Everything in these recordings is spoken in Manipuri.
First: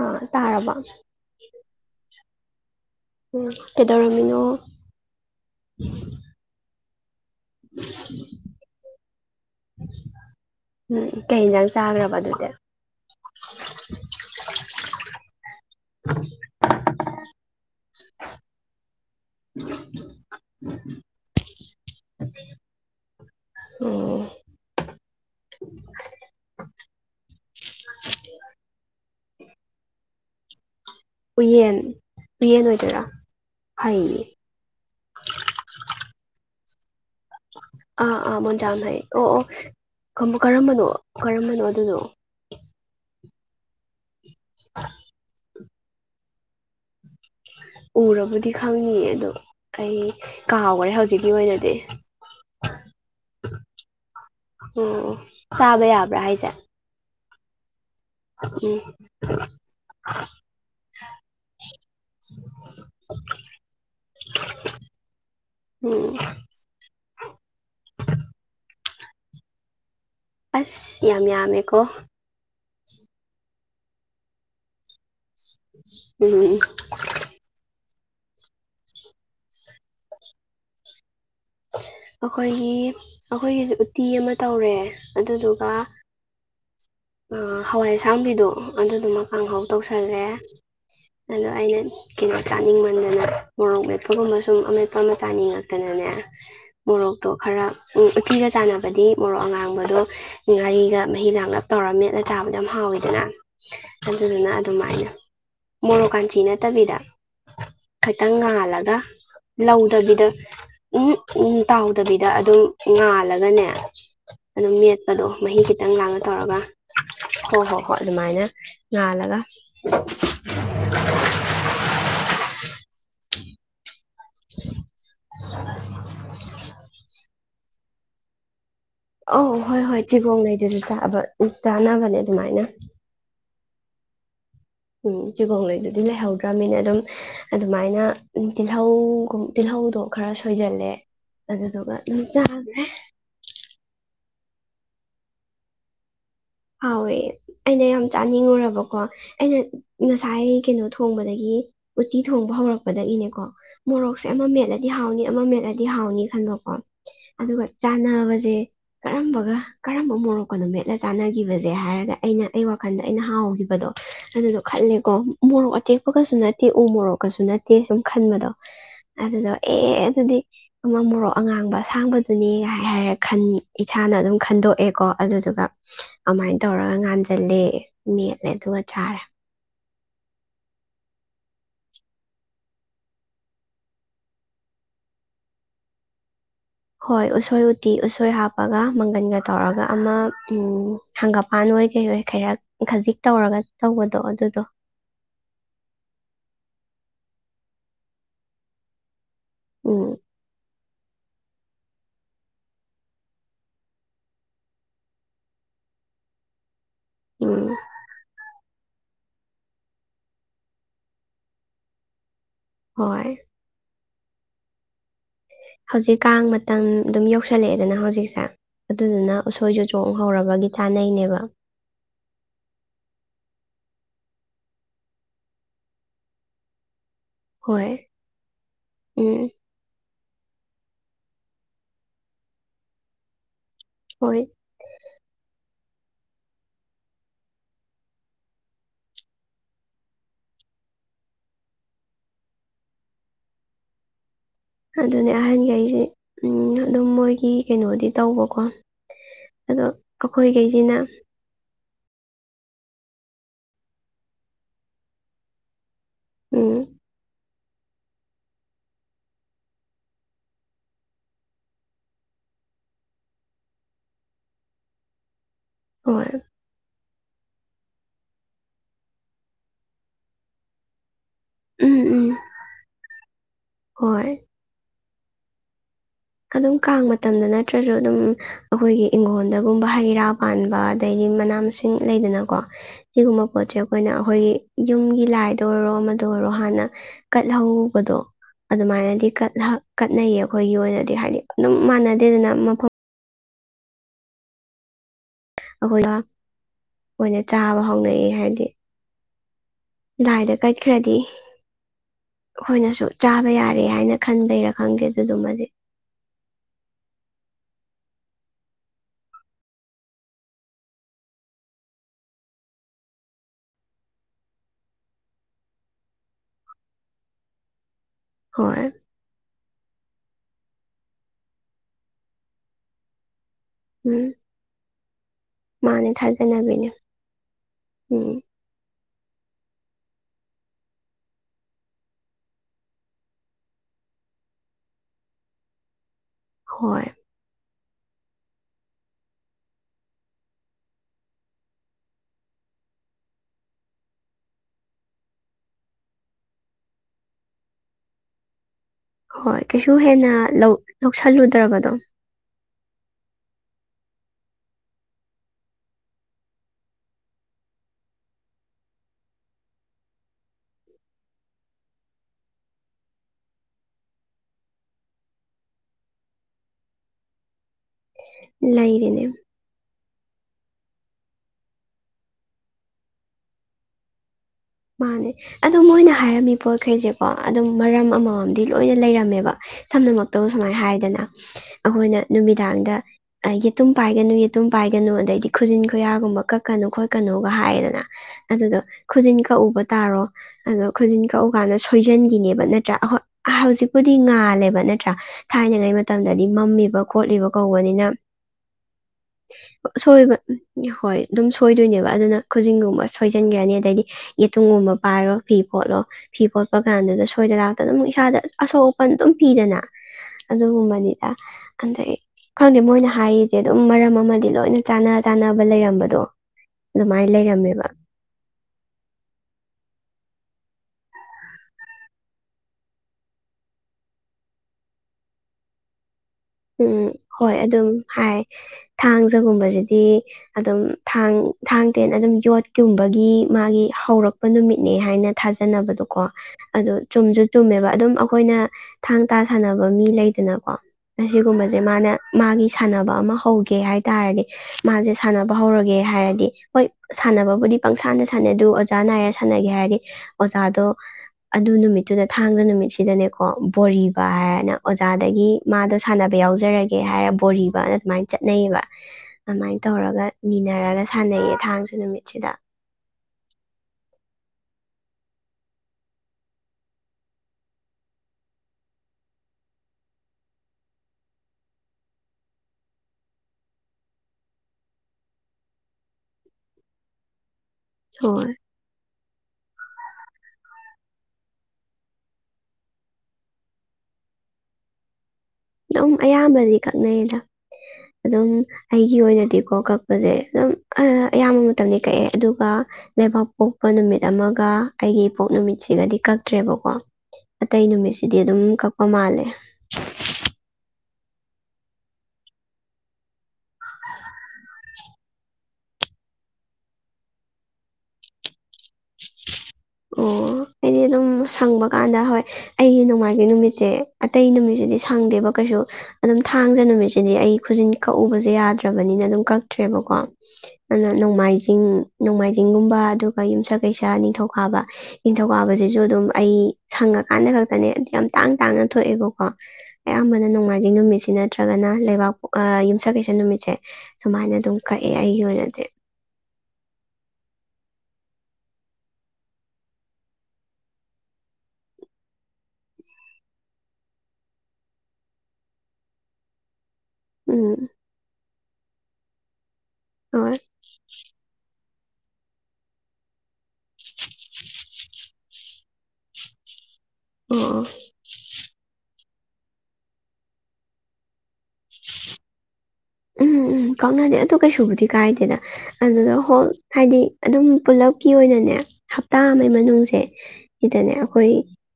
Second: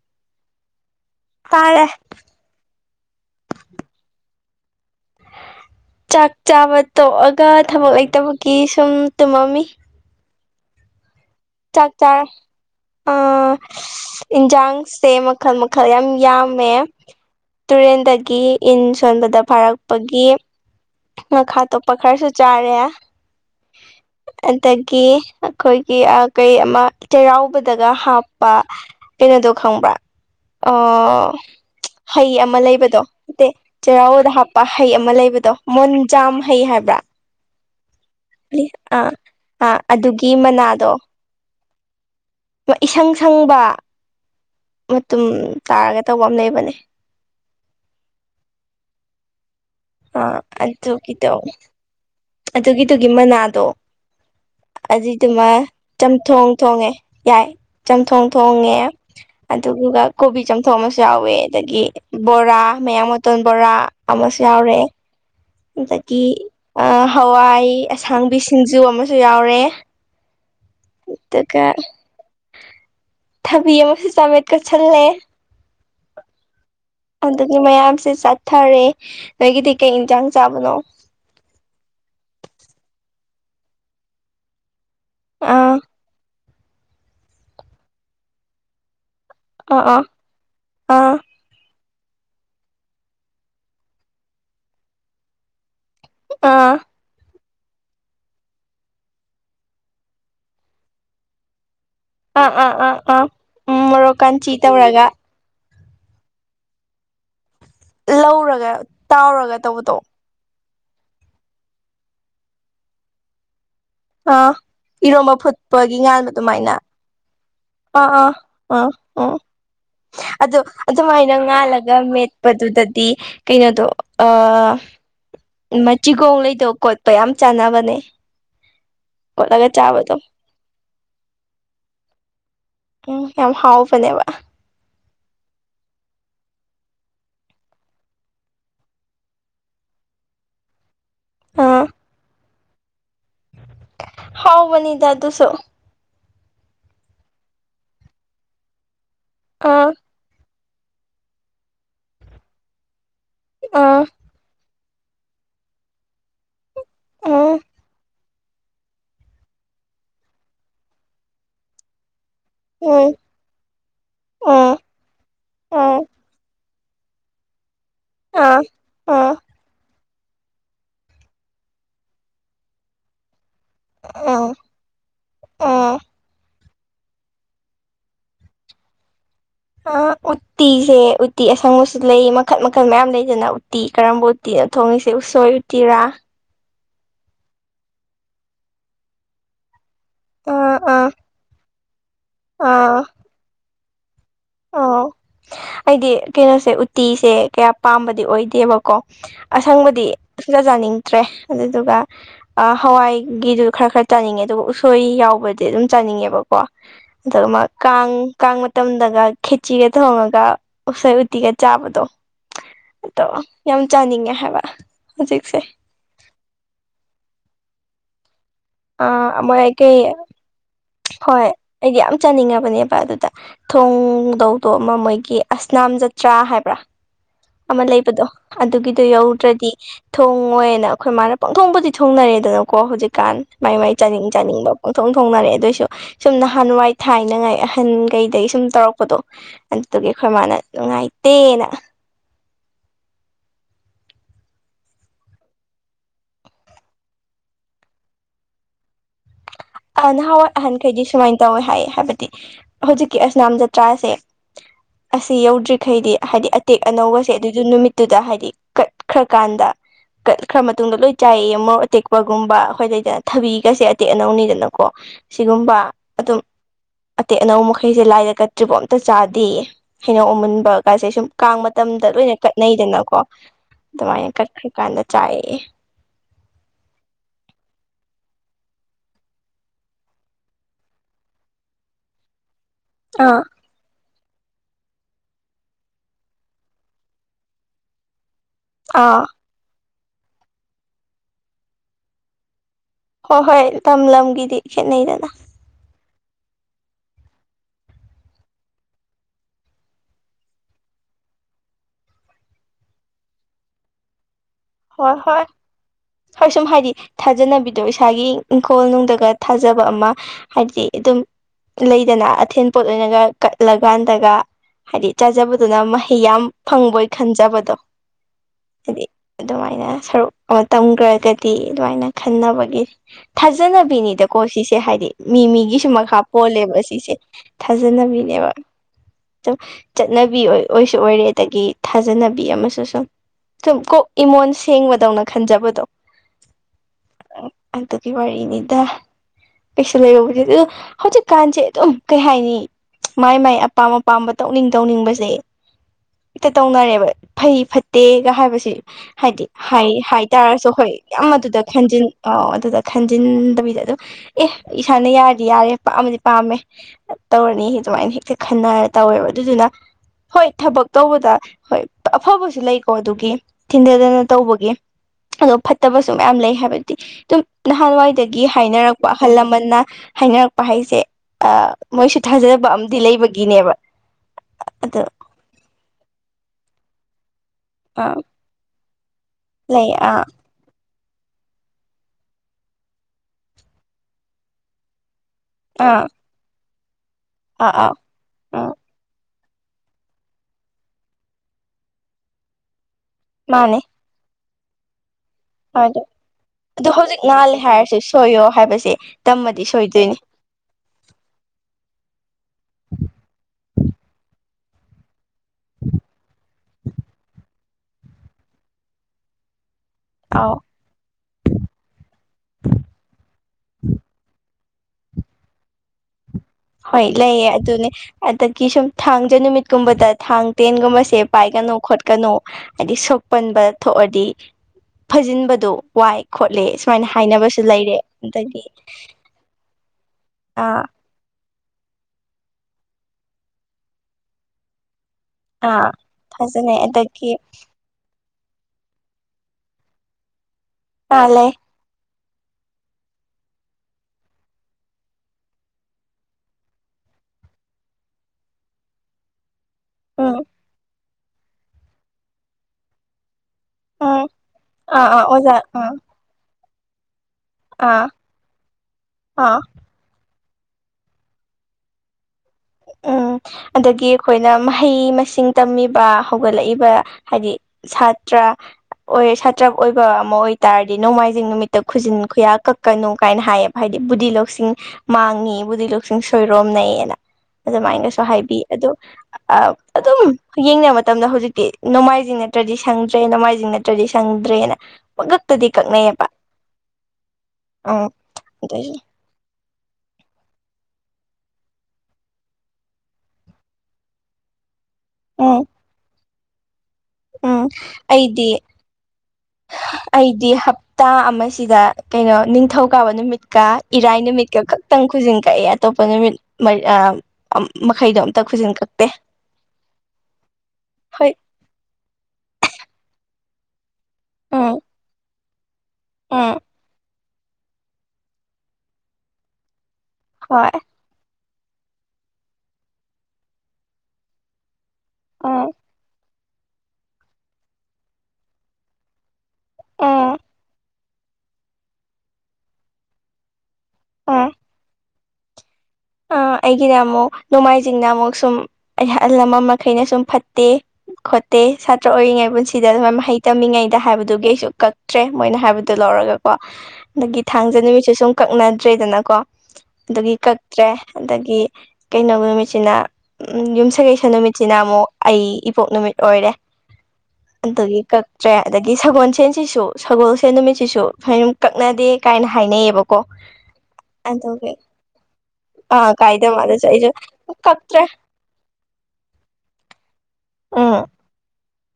ꯑꯥ ꯇꯥꯔꯕ ꯇꯥꯔꯦ꯫ ꯎꯝ ꯀꯩꯗꯧꯔꯃꯤꯅꯣ꯫ ꯆꯥꯛ ꯆꯥꯕ ꯇꯣꯛꯑꯒ ꯊꯕꯛ ꯂꯩꯇꯕꯒꯤ ꯁꯨꯝ ꯇꯨꯝꯃꯝꯃꯤ꯫ ꯎꯝ ꯀꯩ ꯏꯟꯖꯥꯡ ꯆꯥꯒꯔ꯭ꯕ ꯑꯗꯨꯗꯤ꯫ ꯑ ꯏꯟꯖꯥꯡꯁꯦ ꯃꯈꯜ ꯃꯈꯜ ꯌꯥꯝ ꯌꯥꯝꯃꯦ꯫ ꯇꯨꯔꯦꯟꯗꯒꯤ ꯏꯟ ꯁꯣꯟꯕꯗ ꯐꯥꯔꯛꯄꯒꯤ ꯉꯥꯈꯥ ꯇꯣꯞꯄ ꯈꯔꯁꯨ ꯆꯥꯔꯦ꯫ ꯎꯝ ꯑꯗꯒꯤ ꯑꯩꯈꯣꯏꯒꯤ ꯑꯛ ꯀꯩ ꯑꯃ ꯆꯩꯔꯥꯎꯕꯗꯒ ꯍꯥꯞꯄ ꯀꯩꯅꯣꯗꯣ ꯈꯪꯕ꯭ꯔꯥ ꯑ ꯎꯌꯦꯟ ꯍꯩ ꯑꯃ ꯎꯌꯦꯟ ꯂꯩꯕꯗꯣ ꯑꯣꯏꯗꯣꯏꯔꯥ ꯅꯠꯇꯦ ꯍꯩꯌꯦ ꯆꯩꯔꯥꯎꯕꯗ ꯍꯥꯞ ꯄꯥꯥ ꯍꯩ ꯑꯃ ꯂꯩꯕꯗꯣ ꯃꯣꯟꯖꯥꯝ ꯍꯩ ꯍꯥꯏꯕ꯭ꯔꯥ꯫ ꯑꯥ ꯑꯥ ꯃꯣꯟꯖꯥꯝ ꯍꯥꯩ ꯑꯥ ꯑꯣ ꯑꯣ ꯑꯥ ꯀꯝ ꯑꯗꯨꯒꯤ ꯀꯔꯝꯕꯅꯣ ꯀꯔꯝꯕꯅꯣ ꯑꯗꯨꯅꯣ꯫ ꯃ ꯏꯁꯪ ꯁꯪꯕꯥ꯫ ꯃꯇꯨꯝ ꯇꯥꯔꯒ ꯇꯧꯕ ꯑꯃ ꯂꯩꯕꯅꯦ꯫ ꯎꯔꯕꯨꯗꯤ ꯈꯪꯅꯤꯌꯦ ꯑꯗꯣ꯫ ꯑꯩ ꯑꯥ ꯀꯥꯎꯈ꯭ꯔꯦ ꯍꯧꯖꯤꯛꯀꯤ ꯑꯗꯨꯒꯤꯗꯣ ꯑꯣꯏꯅꯗꯤ꯫ ꯑꯗꯨꯒꯤꯗꯨꯒꯤ ꯃꯅꯥꯗꯣ ꯎꯝ ꯑꯗꯨꯏꯗꯨꯃ ꯆꯥꯕ ꯌꯥꯕ꯭ꯔꯥ ꯆꯝꯊꯣꯡ ꯍꯥꯏꯁꯦ ꯊꫭꯡ ꯊꯣꯡꯉꯦ ꯌꯥꯏ ꯆꯝꯊꯣꯡ ꯊꯣꯡꯉꯦ꯫ ꯎꯝ ꯑꯗꯨꯒꯗꯨꯒ ꯀꯣꯕꯤ ꯆꯥꯝꯊꯣꯛ ꯑꯃꯁꯨ ꯌꯥꯎꯋꯦ ꯑꯗꯒꯤ ꯕꯣꯔꯥ ꯃꯌꯥꯡ ꯃꯇꯣꯟ ꯕꯣꯔꯥ ꯑꯃꯁꯨ ꯌꯥꯎꯔꯑꯦ꯫ ꯎꯝ ꯑꯗꯒꯤ ꯍꯋꯥꯏ ꯑꯁꯥꯡꯕꯤ ꯁꯤꯡꯖꯨ ꯑꯃꯁꯨ ꯌꯥꯎꯔꯦ꯫ ꯑꯁ꯫ ꯌꯥꯝ ꯑꯗꯨꯒ ꯌꯥꯝꯃꯦꯀꯣ ꯊꯕꯤ ꯑꯃꯁꯨ ꯆꯥꯃꯦꯠ ꯀꯠꯁꯜꯂꯦ꯫ [unintelligible] ꯑꯗꯒꯤ ꯃꯌꯥꯝꯁꯦ ꯆꯠꯊꯔꯦ ꯅꯣꯏꯒꯤꯗꯤ ꯀꯩ ꯏꯟꯁꯥꯡ ꯆꯥꯕꯅꯣ꯫ ꯑꯩꯈꯣꯏꯒꯤ ꯑꯩꯈꯣꯏꯒꯤꯁꯨ ꯎꯠꯇꯤ ꯑꯃ ꯇꯧꯔꯦ ꯑꯗꯨꯗꯨꯒꯥ ꯑꯥ ꯑꯥ ꯍꯋꯥꯏ ꯑꯁꯥꯡꯕꯤꯗꯣ ꯑꯗꯨꯗꯨꯃ ꯀꯥꯡꯍꯧ ꯑꯥ ꯑꯥ ꯇꯧꯁꯜꯂꯦ ꯑꯥ ꯑꯗꯣ ꯑꯩꯅ ꯀꯩꯅꯣ ꯆꯥꯅꯤꯡꯃꯟꯗꯅ ꯃꯣꯔꯣꯛ ꯃꯦꯠꯄꯒꯨꯝꯕ ꯁꯨꯝ ꯑꯃꯦꯠꯄ ꯑꯃ ꯆꯥꯅꯤꯡꯉꯛꯇꯅꯅꯦ ꯑꯥ ꯃꫭꯔꯣꯛ ꯠꯇꯣ ꯈꯔ ꯎꯝ ꯎꯠꯇꯤꯒ ꯆꯥꯟꯅꯕꯗꯤ ꯃꯣꯔꯣꯛ ꯑꯉꯥꯡꯕꯗꯣ ꯉꯥꯔꯤꯒ ꯃꯍꯤ ꯂꯥꯡꯂꯛ ꯇꯧꯔ ꯃꯦꯠꯂ ꯑꯥ ꯆꯥꯕꯗ ꯌꯥꯝ ꯑꯥ ꯑꯥ ꯑꯥ ꯍꯥꯎꯋꯤꯗꯅ ꯎꯝ ꯃꯣꯔꯣꯛ ꯑꯗꯨꯗꯨꯅ ꯀꯥꯟꯆꯤ ꯇꯧꯔꯒ ꯑꯗꯨꯃꯥꯏꯅ ꯃꯣꯔꯣꯛ ꯀꯥꯟꯆꯤ ꯅꯠꯇꯕꯤꯗ꯫ ꯈꯤꯇꯪ ꯂꯧꯔꯒ ꯉꯥꯜꯂꯒ ꯇꯥꯎꯔꯒ ꯇꯧꯕꯗꯣ ꯂꯧꯗꯕꯤꯗ ꯎꯝ ꯇꯥꯎꯗꯕꯤꯗ ꯑꯗꯨꯝ ꯉꯥꯜꯂꯒꯅꯦ ꯑꯥ ꯑꯗꯨꯝ ꯃꯦꯠꯄꯗꯣ ꯏꯔꯣꯝꯕ ꯃꯍꯤ ꯈꯤꯇꯪ ꯐꯨꯠꯄꯒꯤ ꯂꯥꯡꯅ ꯉꯥꯟꯕ ꯇꯧꯔꯒ ꯑꯗꯨꯃꯥꯏꯅ ꯍꯣ ꯍꯣ ꯍꯣꯏ ꯑꯥ ꯑꯥ ꯑꯗꯨꯃꯥꯏꯅ ꯑꯥ ꯎꯝ ꯉꯥꯜꯂꯒ ꯑꯗꯣ ꯑꯗꯨꯃꯥꯏꯅ ꯉꯥꯜꯂꯒ ꯃꯦꯠꯄꯗꯨꯗꯗꯤ ꯀꯩꯅꯣꯗꯣ ꯃꯆꯤꯒꯣꯡ ꯂꯩꯗꯕ ꯈꯣꯠꯄ ꯌꯥꯝ ꯆꯥꯟꯅꯕꯅꯦ ꯑꯧ ꯀꯣꯠꯂꯒ ꯍꯣꯏ ꯍꯣꯏ ꯆꯥꯕꯗꯣ ꯆꯤꯒꯣꯡꯉꯩꯗꯨꯁꯨ ꯆꯥꯅꯕꯅꯦ ꯑꯗꯨꯃꯥꯏꯅ ꯌꯥꯝ ꯍꯥꯎꯕꯅꯦꯕ ꯎꯝ ꯆꯤꯒꯣꯡꯂꯩꯗꯨꯗꯤ ꯂꯩꯍꯧꯗ꯭ꯔꯃꯤꯅ ꯑꯗꯨꯝ ꯑꯗꯨꯃꯥꯏꯅ ꯇꯤꯜꯍꯧꯒ ꯇꯤꯜꯍꯧꯗꯣ ꯈꯔ ꯁꯣꯏꯖꯜꯂꯦ ꯑꯥ ꯑꯗꯨꯗꯨꯒ ꯑꯗꯨꯝ ꯆꯥꯒ꯭ꯔꯦ ꯍꯥꯎꯕꯅꯤꯗ ꯑꯗꯨꯁꯨ ꯍꯥꯎꯋꯦ ꯑꯩꯅ ꯌꯥꯝ ꯆꯥꯅꯤꯡꯉꯨꯔꯕꯀꯣ ꯑꯩꯅ ꯑꯥ ꯉꯁꯥꯏ ꯀꯩꯅꯣ ꯊꯣꯡꯕꯗꯒꯤ ꯎꯇꯤ ꯊꯣꯡꯕ ꯍꯧꯔꯛꯄꯗꯒꯤꯅꯦꯀꯣ ꯑꯥ ꯃꯣꯔꯣꯛ ꯁ ꯑꯃ ꯃꯦꯠꯂꯗꯤ ꯍꯥꯎꯅꯤ ꯑꯃ ꯃꯦꯠꯂꯗꯤ ꯍꯥꯎꯅꯤ ꯈꯟꯕꯀꯣ ꯎꯝ ꯑꯗꯨꯒ ꯆꯥꯟꯅꯕꯁꯦ ꯀꯔꯝꯕꯒ ꯀꯔꯝꯕ ꯃꯣꯔꯣꯛꯀꯅꯣ ꯃꯦꯠꯂ ꯆꯥꯟꯅꯈꯤꯕꯁꯦ ꯍꯥꯏꯔꯒ ꯑꯩꯅ ꯑꯩ ꯋꯥꯈꯜꯗ ꯎꯝ ꯑꯩꯅ ꯍꯥꯎꯍꯈꯤꯕꯗꯣ ꯑꯗꯨꯗꯣ ꯎꯝ ꯈꯜꯂꯦꯀꯣ ꯃꯣꯔꯣꯛ ꯎꯝ ꯑꯇꯦꯛꯄꯒꯁꯨ ꯅꯠꯇꯦ ꯎ ꯃꯣꯔꯣꯛꯀꯁꯨ ꯅꯠꯇꯦ ꯅꯠꯇꯦ ꯁꯨꯝ ꯈꯟꯕꯗꯣ ꯑꯥ ꯑꯥ ꯑꯗꯨꯗ ꯑꯦ ꯑꯗꯨꯗꯤ ꯑꯃ ꯃꯣꯔꯣꯛ ꯑꯉꯥꯡꯕ ꯑꯁꯥꯡꯕꯗꯨꯅꯤ ꯍꯥꯏꯔꯦ ꯈꯟ ꯏꯁꯥꯅ ꯑꯗꯨꯝ ꯑꯥ ꯈꯟꯗꯣꯛꯑꯦꯀꯣ ꯑꯗꯨꯗꯨꯒ ꯑꯥ ꯑꯗꯨꯃꯥꯏꯅ ꯇꯧꯔꯒ ꯉꯥꯟꯁꯤꯜꯂꯦ ꯃꯦꯠꯂꯦ ꯑꯗꯨꯒ ꯆꯥꯔꯦ ꯑ ꯎꯇꯤꯁꯦ ꯎꯇꯤ ꯑꯁꯪꯕꯁꯨ ꯂꯩ ꯃꯈꯜ ꯃꯈꯜ ꯃꯌꯥꯝ ꯂꯩꯗꯅ ꯎꯠꯇꯤ ꯀꯔꯝꯕ ꯊꯣꯡꯉꯁꯤ ꯎꯁꯣꯏ ꯎꯇꯤꯔꯥ ꯍꯣꯏ ꯎꯁꯣꯏ ꯎꯇꯤ ꯎꯁꯣꯏ ꯍꯥꯞꯄꯒ ꯃꯪꯒꯟꯒ ꯇꯧꯔꯒ ꯑꯃ ꯑꯥ ꯎꯝ ꯑꯥ ꯍꯥꯡꯒꯞ ꯃꯄꯥꯟꯣꯏ ꯀꯩꯍꯣꯏ ꯈꯔ ꯑꯥ ꯈꯖꯤꯛ ꯇꯧꯔꯒ ꯇꯧꯕꯗꯣ ꯑꯗꯨꯗꯣ ꯑꯣ ꯑꯩꯗꯤ ꯀꯩꯅꯣꯁꯦ ꯎꯇꯤꯁꯦ ꯀꯌꯥ ꯄꯥꯝꯕꯗꯤ ꯑꯣꯏꯗꯦꯕꯀꯣ ꯑꯁꯪꯕꯗꯤ ꯎꯝ ꯁꯨꯡꯖ ꯌꯥꯅꯤꯡꯗ꯭ꯔꯦ ꯑꯗꯨꯗꯨꯒ ꯑ ꯍꯋꯥꯏꯒꯤꯗꯨ ꯈꯔ ꯈꯔ ꯆꯥꯅꯤꯡꯉꯦ ꯑꯗꯨꯒ ꯎꯁꯣꯏ ꯌꯥꯎꯕꯗꯤ ꯑꯗꯨꯝ ꯆꯥꯅꯤꯡꯉꯦꯕꯀꯣ ꯑꯗꯨꯒ ꯃꯥ ꯎꯝ ꯀꯥꯡ ꯀꯥꯡ ꯃꯇꯝꯗꯒ ꯈꯦꯆꯤꯒ ꯊꯣꯡꯉꯒ ꯎꯁꯥꯏ ꯎꯇꯤꯒ ꯆꯥꯕꯗꯣ ꯍꯣꯏ ꯑꯗꯣ ꯌꯥꯝ ꯆꯥꯅꯤꯡꯉꯦ ꯍꯥꯏꯕ ꯍꯧꯖꯤꯛꯁꯦ ꯍꯧꯖꯤꯛ ꯀꯥꯡ ꯃꯇꯝ ꯑꯗꯨꯝ ꯌꯧꯁꯜꯂꯛꯑꯦꯗꯅ ꯍꯧꯖꯤꯛꯁꯦ ꯑꯗꯨꯗꯨꯅ ꯑ ꯃꯣꯏ ꯑꯁꯣꯏꯖꯨ ꯀꯩ ꯆꯣꯡ ꯍꯧꯧꯔꯕꯒꯤ ꯆꯥꯅꯩꯅꯦꯕ ꯍꯣꯏ ꯑꯩꯗꯤ ꯌꯥꯝ ꯆꯥꯅꯤꯡꯉꯕꯅꯦꯕ ꯑꯗꯨꯗ ꯊꯣꯡꯗꯧꯗꯣ ꯑꯃ ꯃꯣꯏꯒꯤ ꯑꯁꯅꯥꯝ ꯖꯇ꯭ꯔꯥ ꯍꯥꯏꯕ꯭ꯔꯥ ꯑꯃ ꯍꯣꯏ ꯂꯩꯕꯗꯣ ꯑꯗꯨꯒꯤꯗꯣ ꯎꯝ ꯌꯧꯗ꯭ꯔꯗꯤ ꯊꯣꯡꯉꯣꯏꯅ ꯑꯩꯈꯣꯏ ꯃꯥꯅ ꯄꯪꯊꯣꯡꯕꯨꯗꯤ ꯊꯣꯡꯅꯔꯦꯗꯅꯀꯣ ꯍꯧꯖꯤꯛꯀꯥꯟ ꯃꯥꯏ ꯃꯥꯏ ꯆꯥꯅꯤꯡ ꯍꯣꯏ ꯆꯥꯅꯤꯡꯕ ꯑꯣꯟꯊꯣꯡ ꯊꯣꯡꯅꯔꯦ ꯑꯗꯨꯑꯣꯏꯁꯨ ꯁꯨꯝ ꯅꯍꯥꯟꯋꯥꯏ ꯊꯥꯏꯅꯉꯥꯏ ꯑꯍꯟꯈꯩꯗꯒꯤ ꯁꯨꯝ ꯇꯧꯔꯛꯄꯗꯣ ꯑꯗꯨꯗꯨꯒꯤ ꯑꯩꯈꯣꯏ ꯃꯥꯅ ꯅꯨꯡꯉꯥꯏꯇꯦꯅ ꯑꯗꯨꯅꯦ ꯑꯍꯟꯒꯤ ꯑꯩꯁꯦ ꯑꯗꯨꯝ ꯃꯣꯏꯒꯤ ꯀꯩꯅꯣꯗꯤ ꯇꯧꯕꯀꯣ ꯑꯗꯣ ꯑꯍ ꯅꯍꯥꯟꯋꯥꯢ ꯑꯍꯟ ꯀꯩꯗꯤ ꯑꯩꯈꯣꯏꯈꯩꯁꯤꯅ ꯁꯨꯃꯥꯏ ꯇꯧꯋꯦ ꯍꯥꯏꯌꯦ ꯍꯥꯏꯕꯗꯤ ꯍꯧꯖꯤꯛꯀꯤ ꯑꯁꯅꯥꯝ ꯖꯇ꯭ꯔꯥꯁꯦ ꯑꯁꯤ ꯌꯧꯗ꯭ꯔꯤꯈꯩꯗꯤ ꯍꯥꯏꯗꯤ ꯑꯇꯦꯛ ꯎꯝ ꯑꯅꯧꯕꯁꯦ ꯑꯗꯨꯏꯗꯨ ꯅꯨꯃꯤꯠꯇꯨꯗ ꯍꯥꯏꯗꯤ ꯀꯠꯈ꯭ꯔꯀꯥꯟꯗ ꯀꯠꯈ꯭ꯔ ꯃꯇꯨꯡꯗ ꯂꯣꯏ ꯆꯥꯏꯑꯌꯦ ꯃꯣꯔꯣꯛ ꯑꯇꯦꯛꯄꯒꯨꯝꯕ ꯑꯩꯈꯣꯏꯗꯩꯗꯅ ꯊꯕꯤꯒꯁꯦ ꯑꯇꯦꯛ ꯑꯅꯧꯅꯤꯗꯅ ꯀꯣ ꯁꯤꯒꯨꯝꯕ ꯍꯣꯏ ꯑꯗꯨꯝ ꯑꯇꯦꯛ ꯑꯅꯧ ꯃꯈꯩꯁꯦ ꯂꯥꯏꯗ ꯀꯠꯇ꯭ꯔꯤꯕꯣ ꯑꯝꯇ ꯆꯥꯗꯦꯌꯦ ꯍꯩꯅꯧ ꯑꯃꯨꯟꯕ ꯀꯥꯏꯁꯦ ꯁꯨꯝ ꯀꯥꯡ ꯎꯝ ꯃꯇꯝꯗ ꯎꯝ ꯂꯣꯏꯅ ꯀꯠꯅꯩꯗꯅꯀꯣ ꯑꯗꯨꯃꯥꯏꯅ ꯍꯣꯏ ꯀꯠꯈ꯭ꯔ ꯀꯥꯟꯗ ꯆꯥꯏꯌꯦꯌꯦ ꯑꯗꯨꯝ ꯀꯥꯡ ꯃꯇꯝꯗ ꯅꯠꯇ꯭ꯔꯖꯨ ꯑꯗꯨꯝ ꯑꯈꯣꯏꯒꯤ ꯏꯪꯒꯣꯟꯗꯒꯨꯝꯕ ꯍꯩ ꯔꯥ ꯄꯥꯟꯕ ꯑꯗꯩꯗꯤ ꯃꯅꯥ ꯃꯁꯤꯡ ꯂꯩꯗꯅꯀꯣ ꯑꯥ ꯁꯤꯒꯨꯝꯕ ꯄꯣꯠꯁꯦ ꯈꯣꯏꯅ ꯑꯍꯣꯏꯒꯤ ꯌꯨꯝꯒꯤ ꯂꯥꯏꯗ ꯑꯣꯏꯔꯣ ꯑꯃꯗ ꯑꯣꯏꯔꯣ ꯍꯥꯟꯅ ꯀꯠꯍꯧꯕꯗꯣ ꯑꯥ ꯑꯗꯨꯃꯥꯏꯅꯗꯤ ꯀꯠꯍꯥ ꯀꯠꯅꯩꯌꯦ ꯑꯈꯣꯏꯒꯤ ꯑꯣꯏꯅꯗꯤ ꯍꯥꯏꯗꯤ ꯑꯗꯨꯝ ꯃꯥꯟꯅꯗꯦꯗꯅ ꯃꯐꯝ ꯍꯣ ꯍꯣꯏ ꯂꯝ ꯂꯝꯒꯤꯗꯤ ꯈꯦꯠꯅꯩꯗꯅ ꯑꯈꯣꯏꯒ ꯑꯣꯏꯅ ꯆꯥꯕ ꯍꯧꯅꯩꯌꯦ ꯍꯥꯏꯗꯤ ꯂꯥꯏꯗ ꯀꯠꯈ꯭ꯔꯗꯤ ꯑꯩꯈꯣꯏꯅꯁꯨ ꯆꯥꯕ ꯌꯥꯔꯦ ꯍꯥꯏꯅ ꯈꯟꯕꯩꯔ ꯍꯣ ꯍꯣꯏ ꯍꯣꯏ ꯁꯨꯝ ꯍꯥꯏꯗꯤ ꯊꯥꯖꯅꯕꯤꯗꯣ ꯏꯁꯥꯒꯤ ꯏꯪꯈꯣꯜꯅꯨꯡꯗꯒ ꯊꯥꯖꯕ ꯑꯃ ꯍꯥꯏꯗꯤ ꯑꯗꯨꯝ ꯂꯩꯗꯅ ꯑꯊꯦꯟ ꯄꯣꯠ ꯑꯣꯏꯅꯒ ꯀꯠꯂꯀꯥꯟꯗꯒ ꯍꯥꯏꯗꯤ ꯆꯥꯖꯕꯗꯨꯒ ꯃꯍꯩ ꯌꯥꯝ ꯐꯪꯕꯣꯏ ꯈꯟꯖꯕꯗꯣ ꯍꯣꯏ ꯍꯥꯏꯗꯤ ꯑꯗꯨꯃꯥꯏꯅ ꯁꯔꯨꯛ ꯑꯃ ꯇꯝꯒ꯭ꯔꯒꯗꯤ ꯑꯗꯨꯃꯥꯏꯅ ꯈꯟꯅꯕꯒꯤ ꯎꯝ ꯊꯥꯖꯅꯕꯤꯅꯤꯗꯀꯣ ꯁꯤꯁꯦ ꯍꯥꯏꯗꯤ ꯃꯤ ꯃꯤꯒꯤꯁꯨ ꯃꯥꯅꯦ ꯃꯈꯥ ꯄꯣꯜꯂꯦꯕ ꯊꯥꯖꯅꯕꯤꯅꯦ ꯁꯤꯁꯦ ꯎꯝ ꯊꯥꯖꯅꯕꯤꯅꯦꯕ ꯑꯗꯨ ꯆꯠꯅꯕꯤ ꯑꯣꯏ ꯑꯣꯏꯁꯨ ꯑꯣꯏꯔꯦ ꯑꯗꯒꯤ ꯊꯥꯖꯅꯕꯤ ꯑꯃꯁꯨ ꯁꯨꯝ ꯁꯨꯝ ꯀꯣꯛ ꯏꯃꯣꯟ ꯁꯦꯡꯕꯗꯧꯅ ꯈꯟꯖꯕꯗꯣ ꯍꯣꯏ ꯑꯪ ꯑꯗꯨꯒꯤ ꯋꯥꯔꯤꯅꯤꯗ ꯀꯩꯁꯨ ꯂꯩꯕꯕꯨꯗꯤ ꯑꯗꯨ ꯍꯧꯖꯤꯛꯀꯥꯟꯁꯦ ꯑꯗꯨꯝ ꯀꯩ ꯍꯥꯏꯅꯤ ꯃꯥꯏ ꯃꯥꯏ ꯑꯄꯥꯝ ꯑꯄꯥꯝꯕ ꯇꯧꯅꯤꯡ ꯇꯧꯅꯤꯡꯕꯖꯦ ꯍꯦꯛꯇ ꯇꯧꯅꯔꯦꯕ ꯐꯩ ꯐꯠꯇꯦꯒ ꯍꯥꯏꯕꯁꯤ ꯍꯥꯏꯗꯤ ꯍꯣꯏ ꯍꯥꯏ ꯀꯩꯁꯨ ꯍꯦꯟꯅ ꯍꯥꯏꯇꯥꯔꯁꯨ ꯂꯧ ꯑꯈꯣꯏ ꯌꯥꯝ ꯑꯗꯨꯗ ꯂꯧꯁꯜꯂꯨꯗ꯭ꯔꯕꯗꯣ ꯈꯟꯖꯤꯟ ꯑꯧ ꯑꯗꯨꯗ ꯈꯟꯖꯤꯟꯗꯕꯤꯗ ꯑꯗꯨꯝ ꯑꯦ ꯏꯁꯥꯅ ꯌꯥꯔꯗꯤ ꯌꯥꯔꯦ ꯄꯥꯝꯃꯗꯤ ꯄꯥꯝꯃꯦ ꯇꯧꯔꯅꯤ ꯑꯗꯨꯃꯥꯏꯅ ꯍꯦꯛꯇ ꯈꯟꯅꯔ ꯇꯧꯋꯦꯕ ꯑꯗꯨꯗꯨꯅ ꯍꯣꯏ ꯊꯕꯛ ꯇꯧꯕꯗ ꯍꯣꯏ ꯑꯐꯕꯁꯨ ꯂꯩꯀꯣ ꯑꯗꯨꯒꯤ ꯊꯤꯟꯗꯥꯗꯅ ꯇꯧꯕꯒꯤ ꯑꯗꯣ ꯐꯠꯇꯕꯁꯨ ꯃꯌꯥꯝ ꯂꯩ ꯍꯥꯏꯕꯗꯤ ꯑꯗꯨꯝ ꯅꯍꯥꯟꯋꯥꯏ ꯗꯒꯤ ꯍꯥꯏꯅꯔꯛꯄ ꯂꯩꯔꯤꯅꯦ ꯑꯍꯜ ꯂꯃꯟꯅ ꯍꯥꯏꯅꯔꯛꯄ ꯄꯥ ꯍꯥꯏꯁꯦ ꯑ ꯃꯣꯏꯁꯨ ꯊꯥꯖꯕ ꯑꯝꯗꯤ ꯂꯩꯕꯒꯤꯅꯦꯕ ꯑꯗꯣ ꯃꯥꯅꯦ ꯑꯗꯣ ꯃꯣꯏꯅ ꯍꯥꯏꯔꯝꯃꯤ ꯄꯣꯠꯈꯩꯖꯦ ꯀꯣ ꯑꯗꯨꯝ ꯃꯔꯝ ꯑꯥ ꯑꯃꯃꯝꯗꯤ ꯂꯣꯏꯅ ꯂꯩꯔꯝꯃꯦꯕ ꯂꯩ ꯑꯥ ꯁꯝꯅꯃꯛꯇꯕꯨ ꯁꯨꯃꯥꯏꯅ ꯍꯥꯏꯗꯅ ꯑꯈꯣꯏꯅ ꯅꯨꯃꯤꯗꯥꯡꯗ ꯑ ꯌꯦꯇꯨꯝ ꯄꯥꯏꯒꯅꯨ ꯌꯦꯇꯨꯝ ꯄꯥꯏꯒꯅꯨ ꯑꯗꯩꯗꯤ ꯈꯨꯖꯤꯟ ꯑꯥ ꯈꯨꯌꯥꯒꯨꯝꯕ ꯀꯛꯀꯅꯨ ꯈꯣꯠꯀꯅꯨꯒ ꯑꯥ ꯑꯥ ꯍꯥꯏꯌꯦꯗꯅ ꯑꯥ ꯑꯗꯨꯗꯣ ꯈꯨꯖꯤꯟ ꯀꯛꯎꯕ ꯇꯥꯔꯣ ꯑꯗꯣ ꯈꯨꯟꯖꯤꯟ ꯀꯛꯎ ꯀꯥꯟꯗ ꯁꯣꯏꯖꯟꯒꯤꯅꯦꯕ ꯅꯠꯇ꯭ꯔ ꯑꯍꯣꯏ ꯃꯥꯅꯦ ꯍꯧꯖꯤꯛ ꯄꯨꯗꯤ ꯉꯥꯜꯂꯦꯕ ꯅꯠꯇ꯭ꯔꯥ ꯊꯥꯏꯅꯉꯩ ꯑꯗꯨ ꯃꯇꯝꯗꯗꯤ ꯑꯗꯨ ꯃꯝꯃꯤꯕ ꯍꯧꯖꯤꯛ ꯈꯣꯠꯂꯤꯕ ꯅꯥꯜꯂꯦ ꯍꯥꯏꯔꯁꯨ ꯀꯧꯕꯅꯤꯅ ꯁꯣꯏꯌꯣ ꯍꯥꯏꯕꯁꯦ ꯇꯝꯃꯗꯤ ꯁꯣꯏꯗꯣꯏꯅꯤ ꯑꯁꯣꯏꯕ ꯍꯣꯏ ꯑꯗꯨꯝ ꯁꯣꯏꯗꯣꯏꯅꯦꯕ ꯑꯗꯨꯅ ꯈꯨꯖꯤꯡꯒꯨꯝꯕ ꯁꯣꯏꯖꯟꯒ꯭ꯔꯅꯤ ꯑꯗꯩꯗꯤ ꯌꯦꯇꯨꯝꯒꯨꯝꯕ ꯄꯥꯏꯔꯣ ꯐꯤ ꯐꯣꯠꯂꯣ ꯐꯤ ꯐꯣꯠꯄ ꯀꯥꯟꯗꯨꯗ ꯁꯣꯏꯗ ꯂꯥꯛꯇꯅ ꯑꯗꯨꯝ ꯏꯁꯥꯗ ꯑꯁꯣꯛ ꯑꯄꯟ ꯑꯗꯨꯝ ꯄꯤꯗꯅ ꯑꯥꯎ ꯑꯗꯨꯒꯨꯝꯕꯅꯤꯗ ꯑꯗꯒꯤ ꯈꯪꯗꯦ ꯃꯣꯏꯅ ꯍꯥꯏꯔꯤꯖꯦ ꯑꯗꯨꯝ ꯃꯔꯝ ꯑꯃꯗꯤ ꯂꯣꯏꯅ ꯆꯥꯅ ꯆꯥꯅꯕ ꯂꯩꯔꯝꯕꯗꯣ ꯍꯣꯏ ꯑꯗꯨꯃꯥꯏꯅ ꯂꯩꯌꯦ ꯂꯩꯔꯝꯃꯦꯕ ꯑꯗꯨꯅꯦ ꯑꯗꯒꯤ ꯁꯨꯝ ꯊꯥꯡꯖ ꯅꯨꯃꯤꯠꯀꯨꯝꯕꯗ ꯊꯥꯡ ꯇꯦꯟꯒꯨꯝꯕꯁꯦ ꯄꯥꯏꯒꯅꯨ ꯈꯣꯠꯀꯅꯨ ꯑꯩꯗꯤ ꯁꯣꯛꯄꯟꯕ ꯊꯣꯑꯔꯗꯤ ꯐꯖꯤꯟꯕꯗꯣ ꯋꯥꯏ ꯈꯣꯠꯂꯦ ꯁꯨꯃꯥꯏꯅ ꯎꯝ ꯍꯣꯏ ꯍꯥꯏꯅꯕꯁꯨ ꯑꯗꯨꯝ ꯂꯩꯔꯦ ꯍꯥꯏ ꯑꯗꯒꯤ ꯊꯥꯡꯖꯒꯨꯝꯕꯖꯤꯗꯤ ꯑꯗꯨꯝ ꯑꯥ ꯊꯥꯡ ꯊꯥꯡ ꯇꯦꯟ ꯑꯗꯨꯝ ꯌꯣꯠꯀꯨꯝꯕꯒꯤ ꯃꯥꯒꯤ ꯍꯧꯔꯛꯄ ꯅꯨꯃꯤꯠꯅꯦ ꯍꯥꯏꯅ ꯑꯥ ꯊꯥꯖꯅꯕꯗꯣꯀꯣ ꯊꯥꯖꯅꯩ ꯑꯗꯣ ꯑꯗꯒꯤ ꯆꯨꯝꯖꯨ ꯆꯨꯝꯃꯦꯕ ꯑꯗꯨꯝ ꯈꯣꯏꯅ ꯊꯥꯡ ꯇꯥ ꯁꯥꯟꯅꯕ ꯃꯤ ꯂꯩꯗꯅꯀꯣ ꯑꯥ ꯂꯩ ꯑꯁꯤꯒꯨꯝꯕ ꯖꯦ ꯃꯥꯅ ꯃꯥꯒꯤ ꯁꯥꯟꯅꯕ ꯑꯃ ꯍꯧꯒꯦ ꯍꯥꯏꯇꯥꯔꯗꯤ ꯃꯥꯖꯦ ꯁꯥꯟꯅꯕ ꯍꯧꯔꯒꯦ ꯍꯥꯏꯔꯗꯤ ꯍꯣꯏ ꯁꯥꯟꯅꯕꯕꯨꯗꯤ ꯄꯪꯁꯥꯟꯗ ꯁꯥꯟꯅꯩ ꯑꯗꯨ ꯑꯣꯖꯥ ꯅꯥꯏꯔ ꯁꯥꯟꯅꯒꯦ ꯍꯥꯏꯔꯗꯤ ꯗꯤ ꯎꯝ ꯑꯣꯖꯥꯗꯣ ꯑꯗꯨ ꯅꯨꯃꯤꯠꯇꯨꯗ ꯊꯥꯡꯖ ꯅꯨꯃꯤꯠꯁꯤꯗꯅꯦꯀꯣ ꯕꯣꯔꯤꯕ ꯎꯝ ꯍꯥꯏꯔꯅ ꯑꯥ ꯑꯥ ꯑꯣꯖꯥꯗꯒꯤ ꯑꯣꯖꯥ ꯑꯥ ꯃꯥꯗꯣ ꯁꯥꯟꯅꯕ ꯌꯥꯎꯖꯔꯛ ꯒꯦ ꯍꯥꯏꯔ ꯕꯣꯔꯤꯕꯅ ꯑꯥ ꯑꯗꯨꯃꯥꯏꯟ ꯆꯠꯅꯩꯑꯕ ꯑꯥ ꯑꯗꯨꯃꯥꯏꯟ ꯇꯧꯔꯒ ꯅꯤꯅꯔꯒ ꯁꯥꯟꯅꯩꯌꯦ ꯊꯥꯡꯖ ꯅꯨꯃꯤꯠꯁꯤꯗ ꯎꯝ ꯑꯗꯒꯤ ꯑꯈꯣꯏꯅ ꯃꯍꯩ ꯃꯁꯤꯡ ꯇꯝꯃꯤꯕ ꯍꯧꯒꯠꯂꯛꯏꯕ ꯍꯥꯏꯗꯤ ꯁꯥꯇ꯭ꯔ ꯑꯣꯏ ꯁꯥꯇ꯭ꯔ ꯑꯣꯏꯕ ꯑꯃ ꯑꯣꯏꯇꯥꯔꯗꯤ ꯅꯣꯡꯃꯥꯏꯖꯤꯡ ꯅꯨꯃꯤꯠꯇ ꯈꯨꯖꯤꯟ ꯈꯨꯌꯥ ꯀꯛꯀꯅꯨ ꯀꯥꯏꯅ ꯍꯥꯏꯌꯦꯕ ꯍꯥꯏꯗꯤ ꯕꯨꯙꯤ ꯂꯧꯁꯤꯡ ꯃꯥꯡꯉꯤ ꯕꯨꯙꯤ ꯂꯧꯁꯤꯡ ꯁꯣꯏꯔꯣꯝꯅꯩꯑꯅ ꯑꯗꯨꯃꯥꯏꯅꯁꯨ ꯍꯣꯏ ꯍꯥꯏꯕꯤ ꯑꯗꯣ ꯑ ꯑꯗꯨꯝ ꯌꯦꯡꯅ ꯃꯇꯝꯗ ꯍꯧꯖꯤꯛꯇꯤ ꯅꯣꯡꯃꯥꯏꯖꯤꯡ ꯅꯠꯇ꯭ꯔꯗꯤ ꯁꯪꯗ꯭ꯔꯦ ꯅꯣꯡꯃꯥꯏꯖꯤꯡ ꯅꯠ ꯇꯔ꯭ ꯗꯤ ꯁꯪꯗ꯭ꯔꯦꯅ ꯄꯪꯀꯛꯇꯗꯤ ꯀꯛ ꯑꯗꯨꯝ ꯑꯌꯥꯝꯕꯗꯤ ꯀꯛꯅꯩꯌꯦꯗ ꯎꯝ ꯑꯗꯨꯝ ꯑꯗꯨꯏꯁꯨ ꯑꯩꯒꯤ ꯑꯣꯏꯅꯗꯤ ꯀꯣ ꯀꯛꯄꯖꯦ ꯑꯗꯨꯝ ꯑꯌꯥꯝꯕ ꯃꯇꯝꯗꯤ ꯀꯛꯑꯦ ꯑꯗꯨꯒ ꯂꯩꯕꯥꯛ ꯄꯣꯛꯄ ꯅꯨꯃꯤꯠ ꯑꯃꯒ ꯑꯩꯒꯤ ꯏꯄꯣꯛ ꯎꯝ ꯅꯨꯃꯤꯠꯁꯤꯒꯗꯤ ꯀꯛꯇ꯭ꯔꯦꯕꯀꯣ ꯎꯝ ꯑꯇꯩ ꯅꯨꯃꯤꯠꯁꯤꯗꯤ ꯑꯩꯗꯤ ꯑꯗꯨꯝ ꯀꯛꯄ ꯃꯥꯜꯂꯦ ꯑꯩꯗꯤ ꯍꯞ ꯇꯥ ꯑꯃꯁꯤꯗ ꯀꯩꯅꯣ ꯅꯤꯡꯊꯧꯀꯥꯕ ꯅꯨꯃꯤꯠꯀ ꯏꯔꯥꯏ ꯅꯨꯃꯤꯠꯀ ꯈꯛ ꯇꯪ ꯈꯨꯖꯤꯟ ꯀꯛꯑꯦ ꯑꯇꯣꯞꯄ ꯅꯨꯃꯤꯠ ꯃꯔꯤ ꯃꯈꯩꯗꯣ ꯑꯝꯇ ꯈꯨꯖꯤꯟ ꯀꯛꯇꯦ ꯑꯣ ꯑꯩꯗꯤ ꯑꯗꯨꯝ ꯍꯣꯏ ꯍꯪꯕ ꯀꯥꯟꯗ ꯍꯣꯏ ꯑꯩꯒꯤ ꯅꯣꯡꯃꯥꯏꯖꯤꯡ ꯅꯨꯃꯤꯠꯁꯦ ꯑꯇꯩ ꯎꯝ ꯅꯨꯃꯤꯠꯁꯤꯗꯤ ꯁꯪꯗꯦꯕ ꯀꯩꯁꯨ ꯑꯗꯨꯝ ꯎꯝ ꯊꯥꯡꯖ ꯅꯨꯃꯤꯠꯁꯦ ꯁꯤꯗꯤ ꯑꯩ ꯈꯨꯖꯤꯟ ꯀꯛꯎꯕꯖꯦ ꯌꯥꯗ꯭ꯔꯕꯅꯤꯅ ꯑꯗꯨꯝ ꯀꯛꯇ꯭ꯔꯦꯕꯀꯣ ꯍꯣꯏ ꯑꯗꯨꯅ ꯅꯣꯡꯃꯥꯏꯖꯤꯡ ꯅꯣꯡꯃꯥꯏꯖꯤꯡꯒꯨꯝꯕ ꯑꯗꯨꯒ ꯌꯨꯝꯁꯥ ꯀꯩꯁꯥ ꯅꯤꯡꯊꯧꯀꯥꯕ ꯎꯝ ꯅꯤꯡꯊꯧꯀꯥꯕꯖꯤꯖꯨ ꯗꯨꯝ ꯑꯩ ꯁꯪꯉꯀꯥꯟꯗ ꯈꯛꯇꯅꯦ ꯑꯗꯨ ꯌꯥꯝ ꯇꯥꯡ ꯇꯥꯡꯅ ꯊꯣꯑꯦꯕ ꯀꯣ ꯎꯝ ꯑꯌꯥꯝꯕꯅ ꯅꯣꯡꯃꯥꯏꯖꯤꯡ ꯅꯨꯃꯤꯠꯁꯤ ꯅꯠꯇ꯭ꯔꯒꯅ ꯂꯩꯕꯥꯛꯄꯣꯛ ꯑꯥ ꯌꯨꯝꯁꯥ ꯀꯩꯁꯥ ꯅꯨꯃꯤꯠꯁꯦ ꯎꯝ ꯁꯨꯃꯥꯏꯅ ꯗꯨꯝ ꯀꯑꯦ ꯑꯩꯒꯤ ꯑꯣꯏꯅꯗꯤ ꯑ ꯑꯩꯒꯤꯅ ꯑꯃꯨꯛ ꯅꯣꯡꯃꯥꯏꯖꯤꯡꯅ ꯑꯃꯨꯛ ꯁꯨꯝ ꯑꯍꯜ ꯂꯃꯟ ꯃꯈꯩꯅ ꯁꯨꯝ ꯐꯠꯇꯦ ꯈꯣꯠꯇꯦ ꯁꯥꯇ꯭ꯔ ꯑꯣꯏꯔꯤꯉꯩ ꯄꯨꯟꯁꯤꯗ [unintelligible] ꯃꯍꯩ ꯇꯝꯃꯤꯉꯩꯗ ꯍꯥꯏꯕꯗꯨꯒꯤ ꯑꯩꯁꯨ ꯀꯛ ꯇ꯭ꯔꯦ ꯃꯣꯏꯅ ꯍꯥꯏꯕꯗꯣ ꯂꯧꯔꯒꯀꯣ ꯗꯒꯤ ꯎꯝ ꯊꯥꯡꯖ ꯅꯨꯃꯤꯠꯁꯨ ꯁꯨꯝ ꯀꯛꯅꯗ꯭ꯔꯦꯗꯅꯀꯣ ꯑꯗꯒꯤ ꯍꯣꯏ ꯀꯛꯇ꯭ꯔꯦ ꯑꯗꯒꯤ ꯀꯩꯅꯣ ꯅꯨꯃꯤꯠꯁꯤꯅ ꯎꯝ ꯌꯨꯝꯁꯀꯩꯁ ꯅꯨꯃꯤꯠꯁꯤꯅ ꯑꯃꯨꯛ ꯑꯩ ꯏꯄꯣꯛ ꯅꯨꯃꯤꯠ ꯑꯣꯏꯔꯦ ꯑꯣ ꯑꯣ ꯑꯗꯒꯤ ꯀꯛ ꯇ꯭ꯔꯦ ꯑꯗꯒꯤ ꯁꯒꯣꯟꯁꯦꯟꯁꯤꯁꯨ ꯁꯒꯣꯜꯁꯦꯟ ꯅꯨꯃꯤꯠꯁꯤꯁꯨ [unintelligible] ꯀꯛꯅꯗꯦ ꯀꯥꯏꯅ ꯍꯥꯏꯅꯩꯑꯕ ꯎꯝ ꯎꯝ ꯀꯛꯅꯗꯦ ꯑꯗꯨ ꯀꯩꯁꯨꯕꯨꯗꯤ ꯀꯥꯏꯗꯦꯗ ꯑꯥ ꯑꯗꯨꯗ ꯀꯥꯏꯗ ꯍꯣꯜ ꯃꯥꯜꯂꯁꯨ ꯑꯩꯁꯨ ꯍꯥꯏꯗꯤ ꯑꯗꯨꯝ ꯀꯛꯇ꯭ꯔꯦ ꯄꯨꯂꯞ ꯀꯤ ꯑꯣꯏꯅꯅꯦ ꯍꯞꯇꯥ ꯑꯃꯩ ꯃꯅꯨꯡꯁꯦ ꯎꯝ ꯁꯤꯗꯅꯦ ꯑꯈꯣꯏ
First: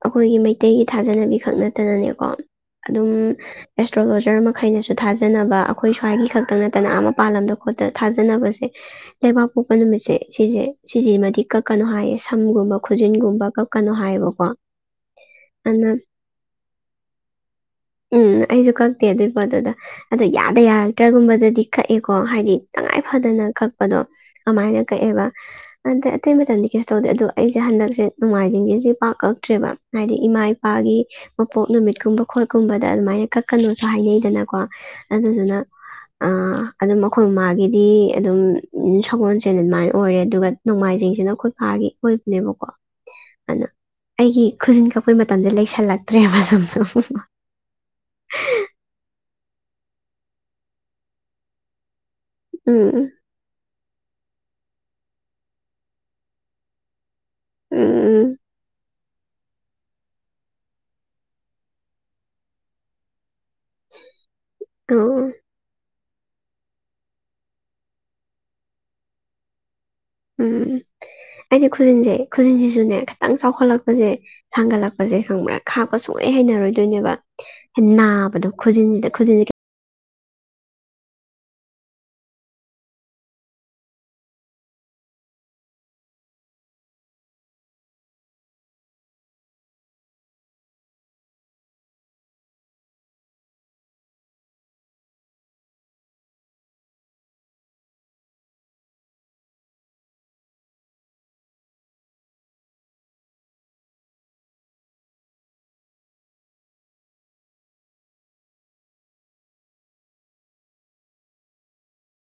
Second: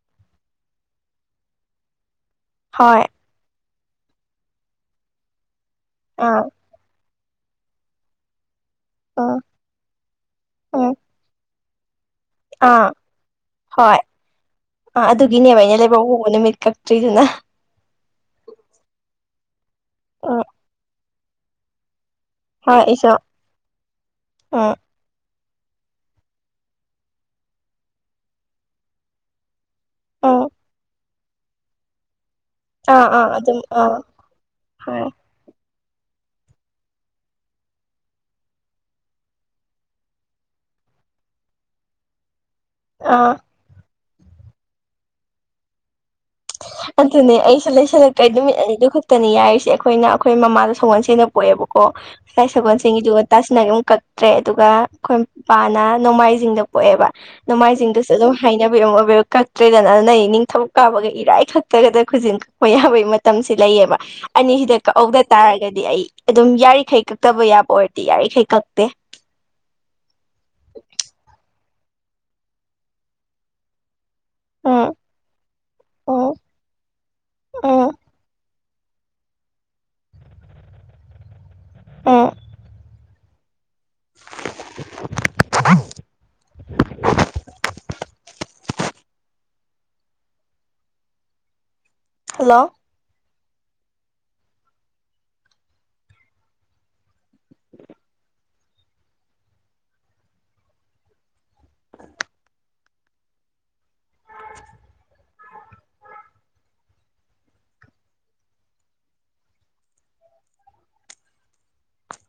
ꯑꯈꯣꯏꯒꯤ ꯃꯩꯇꯩꯒꯤ ꯊꯥꯖꯅꯕꯤ ꯈꯛ ꯅꯠꯇꯅꯅꯦꯀꯣ ꯍꯣꯏ ꯑꯗꯨꯝ ꯑꯦꯁꯇ꯭ꯔꯣꯂꯣꯖꯔ ꯃꯈꯩꯅꯁꯨ ꯊꯥꯖꯅꯕ ꯑꯩꯈꯣꯏ ꯁ꯭ꯋꯥꯏꯒꯤ ꯑꯥ ꯈꯛꯇ ꯅꯠꯇꯅ ꯑꯥ ꯃꯄꯥꯜꯂꯝꯗ ꯈꯣꯠꯇ ꯊꯥꯖꯅꯕꯁꯦ ꯎꯝ ꯂꯩꯕꯥꯛ ꯄꯣꯛꯄ ꯅꯨꯃꯤꯠꯁꯦ ꯁꯤꯁꯦ ꯎꯝ ꯁꯤꯁꯤꯃꯗꯤ ꯀꯛ ꯀꯅꯣ ꯍꯥꯏꯌꯦ ꯁꯝꯒꯨꯝꯕ ꯑꯥ ꯈꯨꯖꯤꯟꯒꯨꯝꯕ ꯀꯛ ꯀꯅꯣ ꯍꯣꯏ ꯍꯥꯏꯌꯦꯕꯀꯣ ꯑꯥ ꯑꯗꯨꯒꯤꯅꯦꯕ ꯑꯩꯅ ꯑꯗꯨꯅ ꯂꯩꯕꯥꯛ ꯄ‌ꯣꯛꯄ ꯅꯨꯃꯤꯠ ꯀꯛꯇ꯭ꯔꯤꯗꯨꯅ ꯎꯝ ꯑꯩꯁꯨ ꯀꯛꯇꯦ ꯑꯗꯨꯏ ꯄꯣꯠꯇꯨꯗ ꯑꯗꯣ ꯎꯝ ꯌꯥꯗ ꯌꯥꯔꯛꯇ꯭ꯔꯥꯒꯨꯝꯕꯗꯗꯤ ꯀꯛꯏꯀꯣ ꯍꯥꯏꯗꯤ ꯍꯣꯏ ꯇꯉꯥꯏ ꯑꯩꯁꯨ ꯐꯗꯅ ꯀꯛꯄꯗꯣ ꯎꯝ ꯑꯃꯥꯏꯅ ꯀꯛꯑꯦꯕ ꯑꯗꯩ ꯑꯇꯩ ꯃꯇꯝꯗꯤ ꯀꯩꯁꯨ ꯇꯧꯗꯦ ꯑꯗꯣ ꯑꯩꯁꯦ ꯍꯟꯗꯛꯁꯦ ꯅꯣꯡꯃꯥꯏꯖꯤꯡꯒꯤꯁꯦ ꯄꯥꯛ ꯀꯛꯇ꯭ꯔꯦꯕ ꯍꯥꯏꯗꯤ ꯏꯃꯥ ꯎꯝ ꯏꯄꯥꯒꯤ ꯃꯄꯣꯛ ꯅꯨꯃꯤꯠ ꯀꯨꯝꯕ ꯈꯣꯠꯀꯨꯝꯕꯗ ꯑꯥ ꯑꯥ ꯑꯗꯨꯃꯥꯏꯅ ꯑꯗꯨꯝ ꯀꯛꯀꯅꯨꯁꯨ ꯑꯥ ꯍꯥꯏꯅꯩꯗꯅꯀꯣ ꯍꯣꯏ ꯑꯗꯨꯗꯨꯅ ꯑꯥ ꯑꯗꯨꯝ ꯑꯩꯈꯣꯏ ꯃꯃꯥꯒꯤꯗꯤ ꯑꯗꯨꯝ ꯁꯒꯣꯜꯁꯦꯟ ꯑꯗꯨꯃꯥꯏꯅ ꯑꯣꯏꯔꯦ ꯑꯗꯨꯒ ꯅꯣꯡꯃꯥꯏꯖꯤꯡꯁꯤꯅ ꯈ‌ꯣꯏ ꯄꯥꯒꯤ ꯑꯣꯏꯕꯅꯦꯕꯀꯣ ꯑꯥ ꯑꯗꯨ ꯑꯩꯒꯤ ꯈꯨꯖꯤꯟ ꯀꯛꯄꯩ ꯃꯇꯝꯁꯦ ꯂꯩꯁꯤꯜꯂꯛ ꯑꯗꯨꯅꯦ ꯑꯩꯁꯨ ꯂꯩꯁꯤꯜꯂꯛ ꯑꯩ ꯅꯨꯃꯤꯠ ꯑꯅꯤꯗꯨ ꯈꯛꯇꯅꯤ ꯌꯥꯔꯤꯁꯦ ꯑꯩꯈꯣꯏꯅ ꯑꯩꯈꯣꯏ ꯃꯃꯥꯗ‌ꯣ ꯁꯒꯣꯜꯁꯦꯟꯗ ꯄꯣꯛꯑꯦꯕꯀꯣ ꯏꯁꯥꯏ ꯎꯝ ꯎꯝ ꯁꯒꯣꯜꯁ‌ꯦꯟꯒꯤꯗꯨ ꯇꯥꯁꯤꯟꯅꯔ‌ꯦ ꯑꯃꯨꯛ ꯀꯛꯇ꯭ꯔꯦ ꯑꯗꯨꯒ ꯑꯩꯈꯣꯏ ꯄꯥꯅ ꯅꯣꯡꯃꯥꯏꯖꯤꯡꯗ ꯄꯣꯛꯑꯦꯕ ꯎꯝ ꯅꯣꯡꯃꯥꯏꯖꯤꯡꯗꯨꯁꯨ ꯎꯝ ꯑꯗꯨꯝ ꯍꯥꯏꯅꯕꯤ ꯑꯃ ꯑꯣꯏ ꯀꯛꯇ꯭ꯔꯦꯗꯅ ꯑꯗꯨꯅ ꯑꯩ ꯅꯤꯡꯊꯧ ꯀꯥꯕꯒ ꯏꯔꯥꯏ ꯈꯛꯇꯒꯗ ꯈꯨꯖꯤꯟ ꯀꯛꯄ ꯌꯥꯕꯒꯤ ꯃꯇꯝꯁꯤ ꯂꯩꯌꯦꯕ ꯑꯅꯤꯁꯤꯗ ꯑꯣ ꯀꯛꯍꯧꯗ ꯇꯥꯔꯒꯗꯤ ꯑꯗꯨꯗꯤ ꯑꯩ ꯑꯗꯨꯝ ꯌꯥꯔꯤꯈꯩ ꯀꯛꯇꯕ ꯌꯥꯕ ꯑꯣꯏꯔꯗꯤ ꯌꯥꯔꯤꯈꯩ ꯀꯛꯇꯦ ꯎꯝ ꯑꯩꯗꯤ ꯈꯨꯖꯤꯟꯁꯦ ꯈꯨꯖꯤꯟꯁꯤꯁꯨꯅꯦ ꯈꯤꯇꯪ ꯆꯥꯎꯈꯠꯂꯛꯄꯁꯦ ꯎꯝ ꯁꯥꯡꯒꯠꯂꯛꯄꯁꯦ ꯈꯪꯕ꯭ꯔ ꯈꯥꯛꯄ ꯎꯝ ꯁꯨꯡꯍꯩ ꯍꯩꯅꯔꯣꯏꯗꯣꯏꯅꯦꯕ ꯎꯝ ꯅꯥꯕꯗꯣ ꯈꯨꯖꯤꯟꯅꯤꯗ ꯈꯨꯖꯤꯟꯒꯤ ꯑꯥ [unintelligible] ꯍꯜꯂꯣ [unintelligible]